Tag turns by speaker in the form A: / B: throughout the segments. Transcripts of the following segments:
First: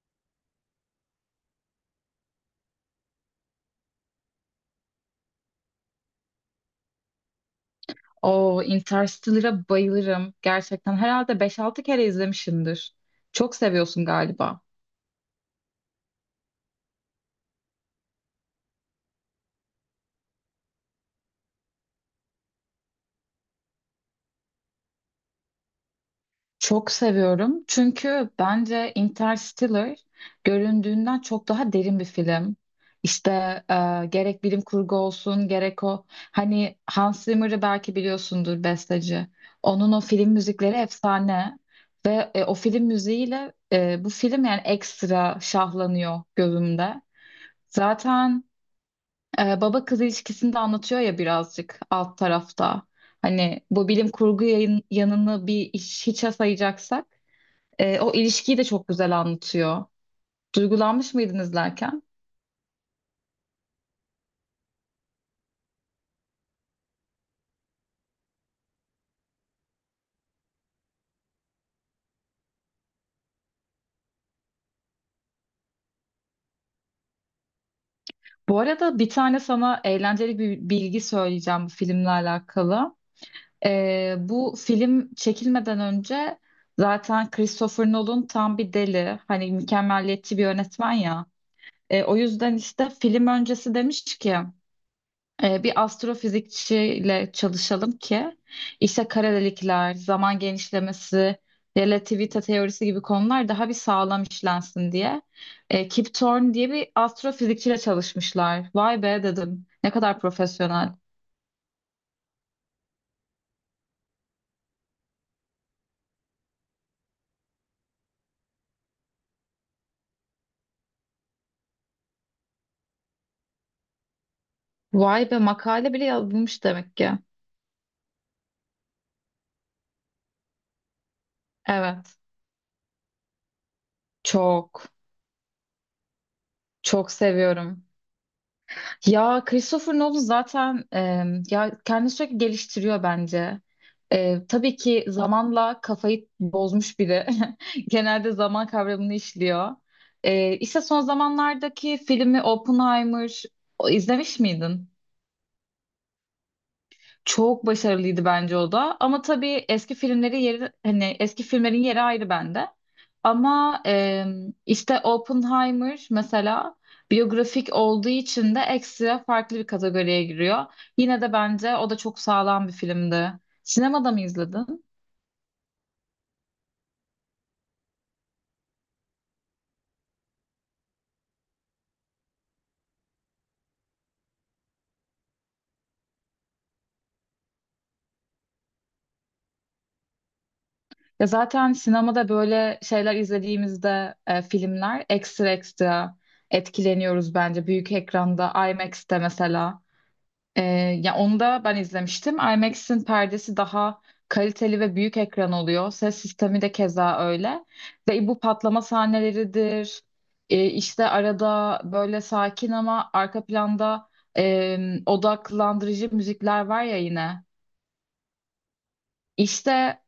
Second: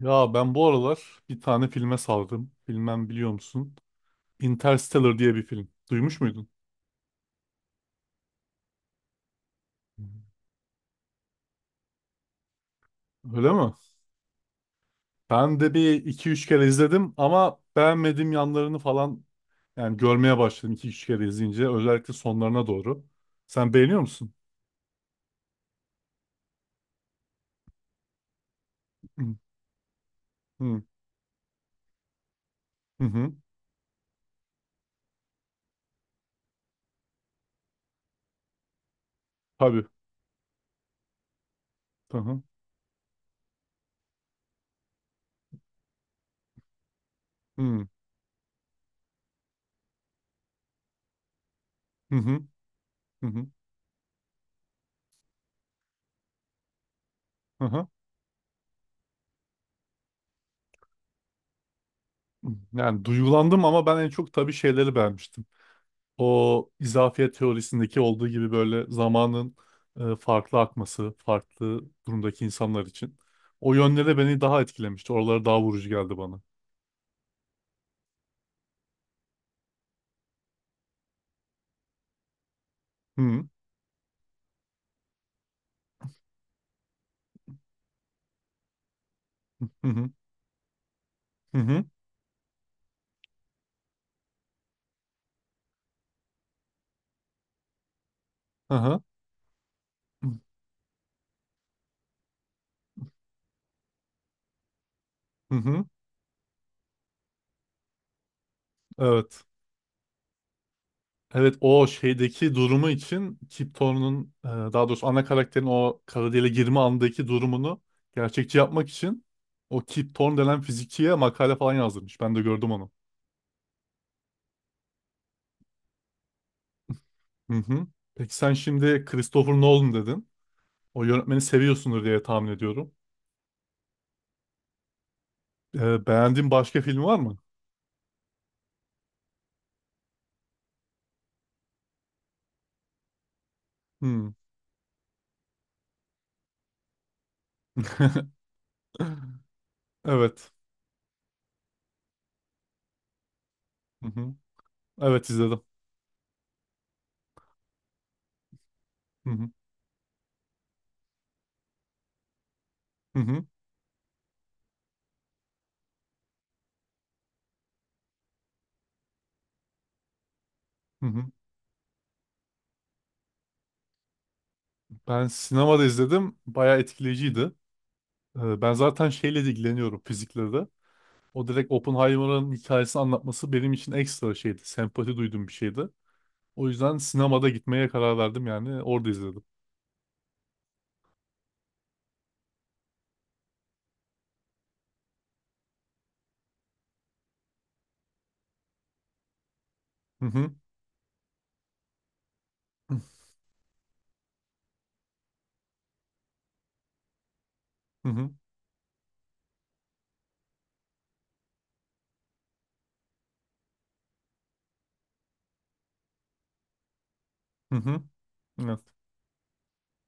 A: Ya ben bu aralar bir tane filme sardım. Bilmem biliyor musun? Interstellar diye bir film. Duymuş muydun?
B: O Interstellar'a bayılırım. Gerçekten herhalde beş altı kere izlemişimdir.
A: Öyle
B: Çok
A: mi?
B: seviyorsun galiba.
A: Ben de bir iki üç kere izledim ama beğenmediğim yanlarını falan yani görmeye başladım iki üç kere izleyince. Özellikle sonlarına doğru. Sen beğeniyor musun?
B: Çok seviyorum. Çünkü bence
A: Hı
B: Interstellar
A: hı
B: göründüğünden çok daha derin bir film.
A: hı.
B: İşte
A: Hı.
B: gerek bilim kurgu olsun gerek o hani Hans Zimmer'ı belki biliyorsundur besteci.
A: Tabii.
B: Onun o film müzikleri efsane
A: Hı
B: ve
A: hı
B: o film müziğiyle bu film yani ekstra şahlanıyor gözümde.
A: hı
B: Zaten baba kız ilişkisini de anlatıyor ya birazcık alt
A: hı
B: tarafta.
A: hı hı.
B: Hani bu bilim kurgu yayın, yanını bir iş, hiçe sayacaksak
A: Hı hı.
B: o ilişkiyi de çok güzel anlatıyor. Duygulanmış mıydın izlerken?
A: Yani duygulandım ama ben en çok tabii şeyleri beğenmiştim. O izafiyet teorisindeki olduğu gibi böyle zamanın farklı akması, farklı durumdaki insanlar için. O yönleri beni daha etkilemişti. Oraları daha vurucu geldi bana.
B: Bu arada bir tane sana eğlenceli bir bilgi söyleyeceğim bu filmle alakalı.
A: Hı
B: Bu film çekilmeden önce zaten Christopher Nolan tam bir deli. Hani
A: hı hı
B: mükemmeliyetçi bir yönetmen ya.
A: hı hı,
B: O yüzden işte film öncesi demiş ki bir astrofizikçiyle çalışalım ki
A: aha,
B: işte kara delikler,
A: hı
B: zaman genişlemesi, relativite teorisi gibi konular daha bir sağlam işlensin diye.
A: hı.
B: Kip Thorne diye bir astrofizikçiyle çalışmışlar. Vay be
A: Evet.
B: dedim. Ne kadar profesyonel.
A: Evet, o şeydeki durumu için Kip Thorne'un, daha doğrusu ana karakterin o kara deliğe girme andaki durumunu gerçekçi yapmak için o Kip Thorne denen fizikçiye makale falan yazdırmış. Ben de gördüm onu.
B: Vay be makale bile yazılmış demek ki.
A: Hı hı. Peki sen şimdi Christopher Nolan dedin. O yönetmeni seviyorsundur
B: Evet.
A: diye tahmin ediyorum.
B: Çok,
A: Beğendiğin başka film
B: çok
A: var mı?
B: seviyorum. Ya Christopher Nolan zaten ya kendini sürekli geliştiriyor bence.
A: Hmm.
B: Tabii ki zamanla kafayı bozmuş biri. Genelde zaman kavramını işliyor.
A: Evet.
B: E, işte son zamanlardaki filmi Oppenheimer
A: Hı hı.
B: izlemiş miydin?
A: Evet, izledim.
B: Çok başarılıydı bence o da. Ama
A: Hı hı.
B: tabii eski filmlerin yeri ayrı bende.
A: Hı hı.
B: Ama işte Oppenheimer mesela biyografik olduğu için de ekstra farklı bir kategoriye giriyor.
A: Hı
B: Yine
A: hı.
B: de bence o da çok sağlam bir filmdi. Sinemada mı izledin?
A: Ben sinemada izledim. Bayağı etkileyiciydi. Ben zaten şeyle de ilgileniyorum, fizikle de. O direkt Oppenheimer'ın hikayesini anlatması benim için ekstra şeydi. Sempati duyduğum bir şeydi. O yüzden sinemada gitmeye karar verdim yani. Orada izledim.
B: Ya zaten sinemada böyle şeyler izlediğimizde filmler ekstra ekstra etkileniyoruz bence büyük ekranda IMAX'te mesela.
A: Hı hı.
B: Ee, ya onu da ben izlemiştim. IMAX'in perdesi daha kaliteli ve büyük ekran oluyor. Ses sistemi de keza öyle.
A: Hı
B: Ve
A: hı.
B: bu patlama sahneleridir. İşte arada böyle sakin ama arka planda e, odaklandırıcı müzikler var ya yine.
A: Hı hı. Evet.
B: İşte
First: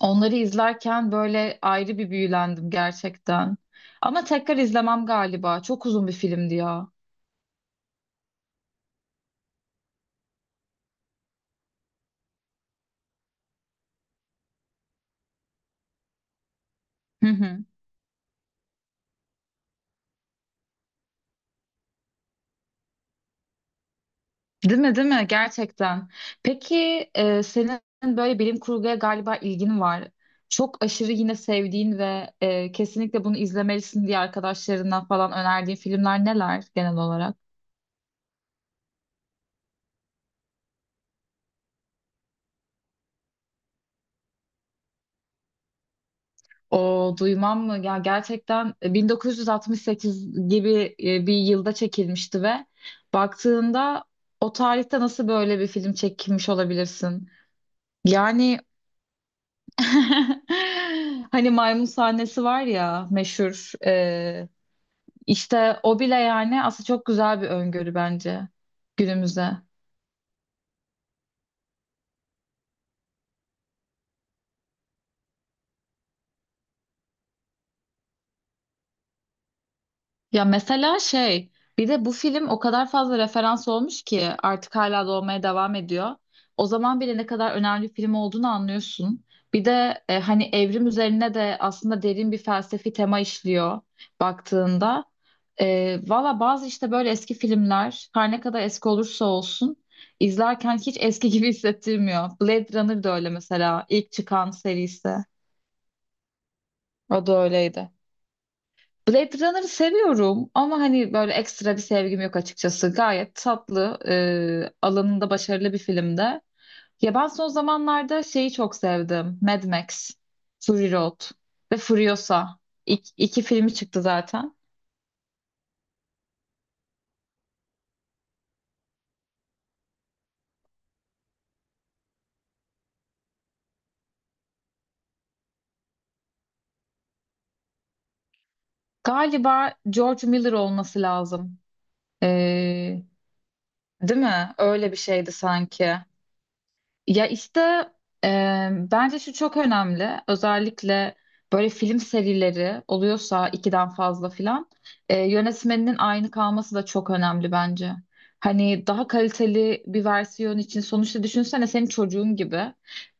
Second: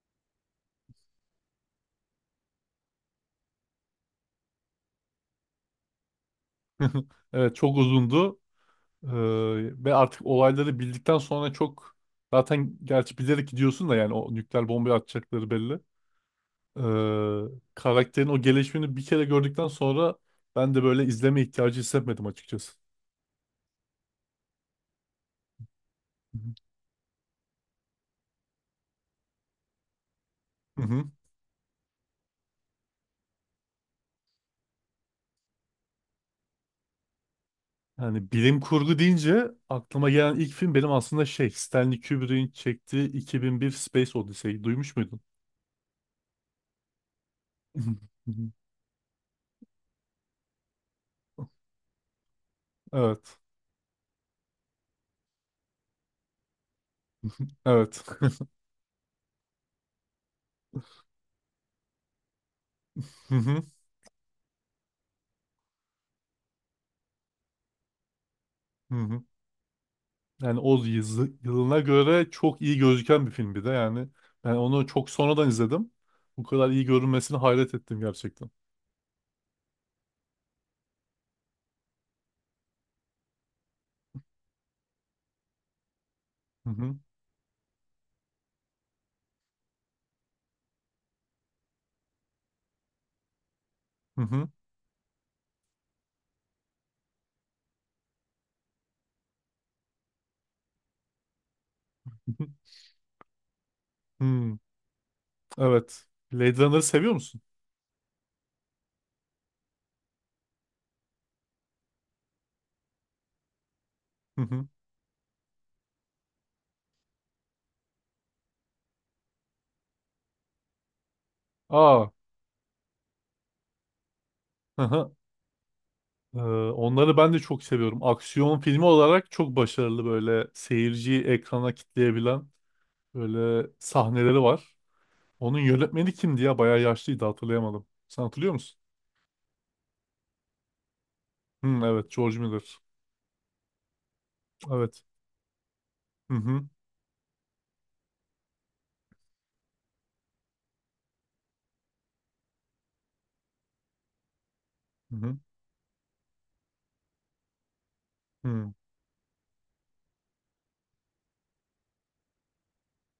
B: onları izlerken böyle ayrı bir büyülendim gerçekten. Ama tekrar izlemem galiba. Çok uzun bir filmdi ya.
A: Evet, çok uzundu. Ve artık olayları bildikten sonra çok, zaten gerçi bilerek gidiyorsun da yani o nükleer bombayı atacakları belli. Ee,
B: Hı hı.
A: Karakterin o gelişimini bir kere gördükten sonra ben de böyle izleme ihtiyacı hissetmedim açıkçası.
B: Değil mi, değil mi? Gerçekten.
A: Hı
B: Peki senin böyle bilim kurguya galiba ilgin var.
A: hı.
B: Çok
A: Hı hı.
B: aşırı yine sevdiğin ve kesinlikle bunu izlemelisin diye arkadaşlarından falan önerdiğin filmler neler genel olarak?
A: Yani bilim kurgu deyince aklıma gelen ilk film benim aslında şey, Stanley Kubrick'in çektiği 2001 Space Odyssey'yi duymuş muydun?
B: O duymam mı?
A: Hı
B: Ya
A: hı.
B: gerçekten 1968 gibi bir yılda çekilmişti ve
A: Evet.
B: baktığında o tarihte nasıl böyle bir film çekilmiş olabilirsin?
A: Evet.
B: Yani hani maymun sahnesi var ya
A: Hı hı.
B: meşhur. İşte o bile yani aslında çok güzel bir öngörü bence
A: Hı hı.
B: günümüze.
A: Yani o yılına göre çok iyi gözüken bir film bir de yani. Ben onu çok sonradan izledim. Bu kadar iyi görünmesine hayret ettim gerçekten.
B: Ya mesela şey bir de bu film o kadar fazla referans olmuş ki artık hala da devam ediyor. O
A: Hı hı.
B: zaman bile ne kadar önemli bir film olduğunu anlıyorsun. Bir de hani evrim üzerine de aslında derin bir felsefi tema işliyor
A: Hı hı.
B: baktığında. Valla bazı işte böyle eski filmler her ne kadar eski olursa olsun izlerken hiç eski gibi hissettirmiyor.
A: Hı hı.
B: Blade Runner da öyle mesela ilk çıkan
A: Hmm,
B: serisi.
A: evet. Blade Runner'ı seviyor
B: O da
A: musun?
B: öyleydi. Blade Runner'ı seviyorum ama hani böyle ekstra bir sevgim yok açıkçası. Gayet tatlı,
A: Hı hı.
B: alanında başarılı bir filmde. Ya ben son zamanlarda şeyi çok sevdim. Mad Max, Fury Road ve
A: Aa.
B: Furiosa. İk, iki filmi çıktı zaten.
A: Hı hı. Ee, Onları ben de çok seviyorum. Aksiyon filmi olarak çok başarılı, böyle seyirciyi ekrana kitleyebilen böyle sahneleri var. Onun yönetmeni kimdi ya? Bayağı yaşlıydı, hatırlayamadım. Sen hatırlıyor musun?
B: Galiba George Miller olması lazım.
A: Hı, evet, George Miller.
B: E, Değil mi? Öyle bir
A: Evet.
B: şeydi sanki.
A: Hı hı.
B: Ya işte bence şu çok önemli. Özellikle böyle film serileri oluyorsa ikiden fazla filan
A: Hı hı.
B: yönetmeninin aynı kalması da çok önemli bence.
A: Hı.
B: Hani daha kaliteli bir versiyon için sonuçta düşünsene senin çocuğun gibi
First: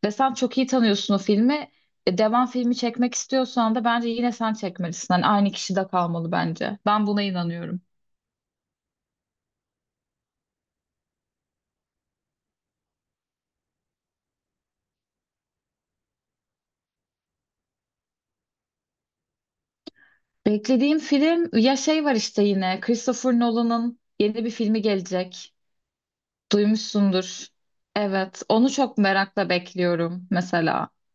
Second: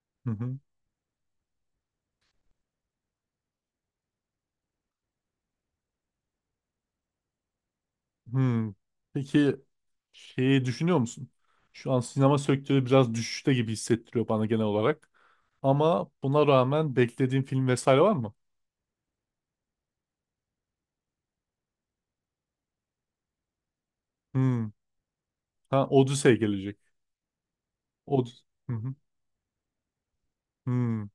B: ve
A: Hı
B: sen
A: hı.
B: çok iyi tanıyorsun o filmi. Devam filmi çekmek istiyorsan da bence yine sen çekmelisin. Hani aynı kişi de kalmalı bence. Ben buna inanıyorum.
A: Hmm. Peki şeyi düşünüyor musun? Şu an sinema sektörü biraz düşüşte gibi hissettiriyor bana genel olarak. Ama buna rağmen beklediğin film vesaire var mı?
B: Beklediğim film ya şey var işte yine Christopher Nolan'ın yeni bir
A: Hmm.
B: filmi gelecek.
A: Ha, Odyssey gelecek.
B: Duymuşsundur.
A: Od
B: Evet. Onu
A: hı hı.
B: çok merakla bekliyorum mesela.
A: Hmm.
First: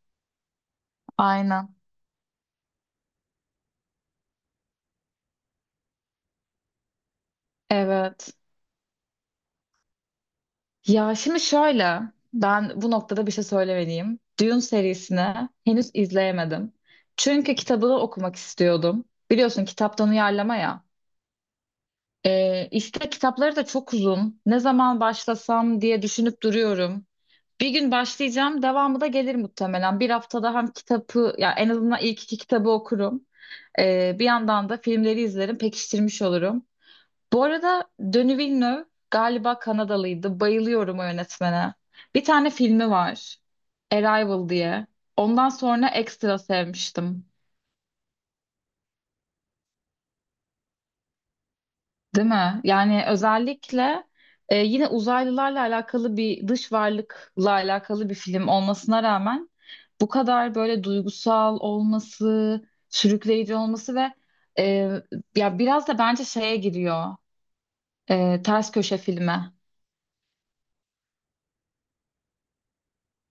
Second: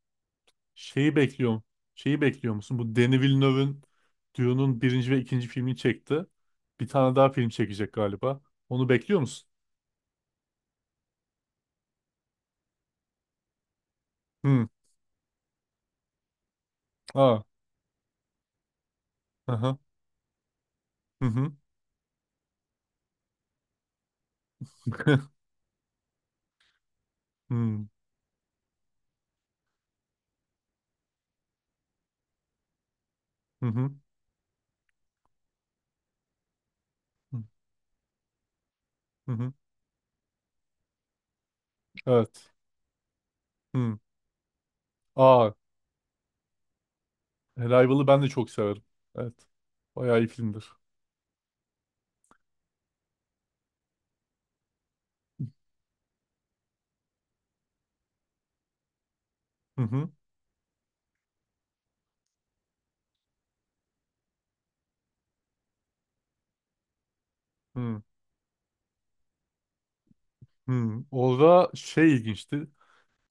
A: Şeyi bekliyorum.
B: Aynen.
A: Şeyi bekliyor musun? Bu Denis Villeneuve'ın Dune'un birinci ve ikinci filmini çekti. Bir tane daha film çekecek
B: Evet.
A: galiba. Onu bekliyor musun?
B: Ya şimdi şöyle. Ben bu noktada bir şey söylemeliyim. Dune
A: Hmm.
B: serisini henüz izleyemedim.
A: Aa.
B: Çünkü kitabını okumak istiyordum. Biliyorsun
A: Aha,
B: kitaptan uyarlama ya.
A: hı. Hı
B: İstek kitapları da çok uzun. Ne zaman
A: hı.
B: başlasam diye düşünüp duruyorum. Bir
A: Hmm.
B: gün başlayacağım, devamı da gelir muhtemelen. Bir haftada hem kitabı, ya en azından ilk iki kitabı okurum.
A: Hı hı.
B: Bir yandan da filmleri izlerim, pekiştirmiş olurum. Bu arada Denis Villeneuve
A: Hı hı.
B: galiba Kanadalıydı. Bayılıyorum o yönetmene. Bir tane
A: Evet.
B: filmi var,
A: Hmm.
B: Arrival diye. Ondan
A: Aa,
B: sonra ekstra sevmiştim.
A: Arrival'ı ben de çok severim. Evet. Bayağı iyi filmdir.
B: Değil mi? Yani özellikle yine uzaylılarla alakalı bir dış varlıkla alakalı bir film olmasına rağmen
A: Hı
B: bu
A: hı.
B: kadar böyle duygusal olması, sürükleyici olması ve e, ya biraz da bence şeye giriyor
A: Hı
B: ters köşe filme,
A: hı. Orada şey ilginçti.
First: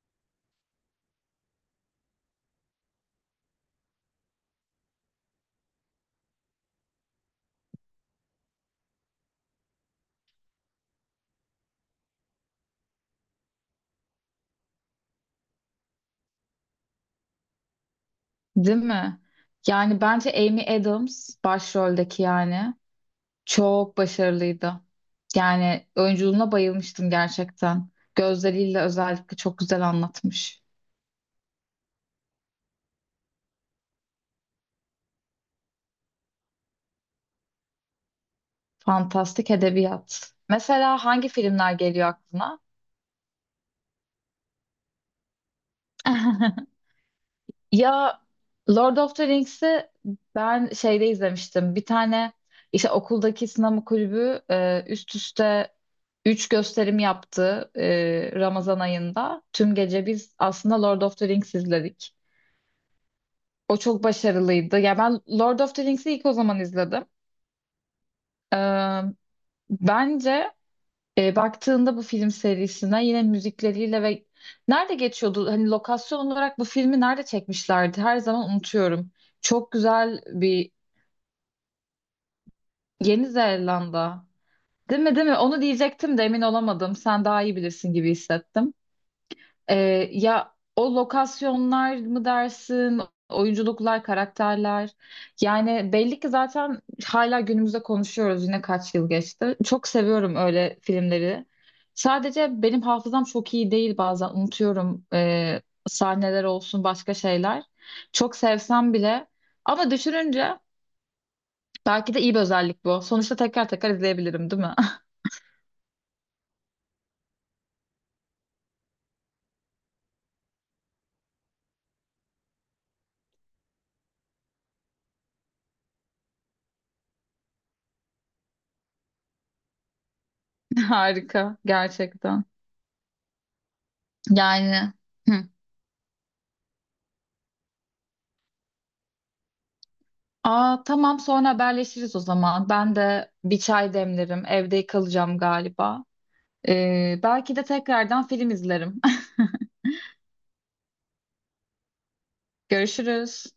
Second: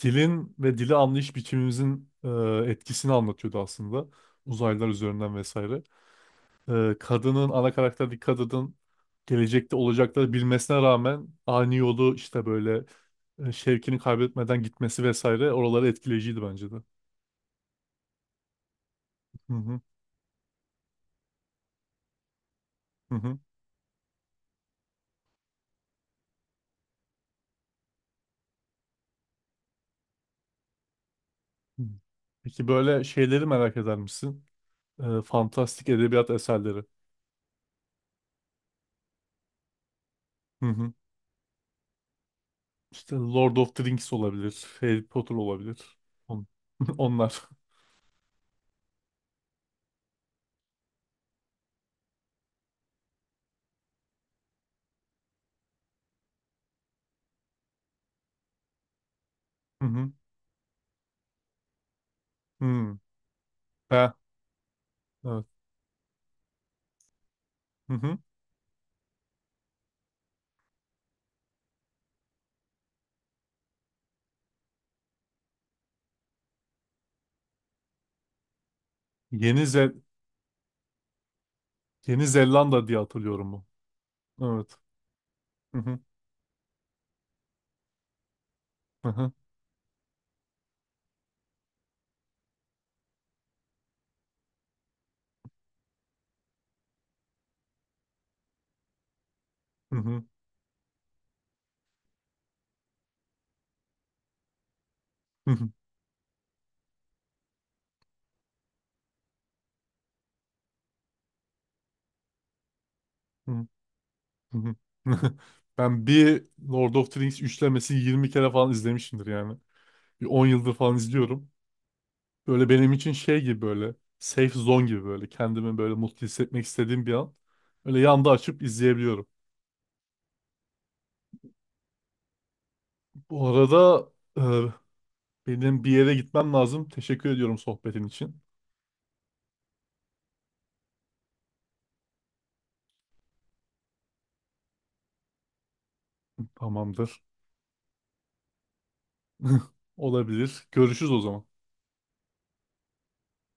A: Dilin ve dili anlayış biçimimizin etkisini anlatıyordu aslında. Uzaylılar üzerinden vesaire. E, kadının, ana karakterdeki kadının gelecekte olacakları bilmesine rağmen ani yolu işte böyle, şevkini kaybetmeden gitmesi vesaire, oraları etkileyiciydi bence de.
B: değil mi?
A: Hı hı.
B: Yani bence Amy Adams başroldeki yani
A: Hı hı.
B: çok başarılıydı. Yani oyunculuğuna bayılmıştım gerçekten. Gözleriyle özellikle çok güzel anlatmış.
A: Hı. Peki böyle şeyleri merak eder misin? E, fantastik edebiyat eserleri.
B: Fantastik edebiyat.
A: Hı hı.
B: Mesela hangi filmler geliyor aklına?
A: İşte Lord of the Rings olabilir. Harry Potter olabilir. On- Onlar.
B: Ya Lord of the Rings'i ben şeyde izlemiştim. Bir tane işte okuldaki sinema kulübü üst üste 3 gösterim yaptı Ramazan ayında. Tüm
A: Hı
B: gece
A: hı.
B: biz aslında Lord of the Rings izledik.
A: Hı.
B: O çok
A: Ha,
B: başarılıydı. Ya ben
A: evet.
B: Lord of the Rings'i ilk o zaman izledim.
A: Hı hı.
B: E, bence baktığında bu film serisine yine müzikleriyle ve nerede geçiyordu? Hani lokasyon olarak bu filmi nerede çekmişlerdi? Her zaman unutuyorum.
A: Yeni
B: Çok
A: Zel
B: güzel bir
A: Yeni Zelanda diye
B: Yeni
A: hatırlıyorum bu.
B: Zelanda.
A: Evet.
B: Değil mi, değil mi? Onu
A: Hı hı.
B: diyecektim de emin olamadım. Sen daha iyi bilirsin gibi hissettim.
A: Hı hı.
B: Ya o lokasyonlar mı dersin, oyunculuklar, karakterler. Yani belli ki zaten hala günümüzde konuşuyoruz yine kaç yıl geçti. Çok
A: Hı hı.
B: seviyorum öyle filmleri. Sadece benim hafızam çok iyi değil bazen unutuyorum
A: Hı hı.
B: sahneler olsun başka şeyler. Çok sevsem bile ama düşününce belki de iyi bir özellik bu. Sonuçta
A: Hı
B: tekrar tekrar izleyebilirim, değil
A: hı.
B: mi?
A: Ben bir Lord of the Rings üçlemesini 20 kere falan izlemişimdir yani. Bir 10 yıldır falan izliyorum. Böyle benim için şey gibi, böyle safe zone gibi, böyle kendimi böyle mutlu hissetmek istediğim bir an. Öyle yanda açıp izleyebiliyorum.
B: Harika gerçekten.
A: Bu arada,
B: Yani hı.
A: benim bir yere gitmem lazım. Teşekkür ediyorum sohbetin için.
B: Aa tamam sonra haberleşiriz o zaman. Ben de bir çay demlerim. Evde kalacağım galiba.
A: Tamamdır.
B: Belki de tekrardan film izlerim.
A: Olabilir. Görüşürüz o zaman.
B: Görüşürüz.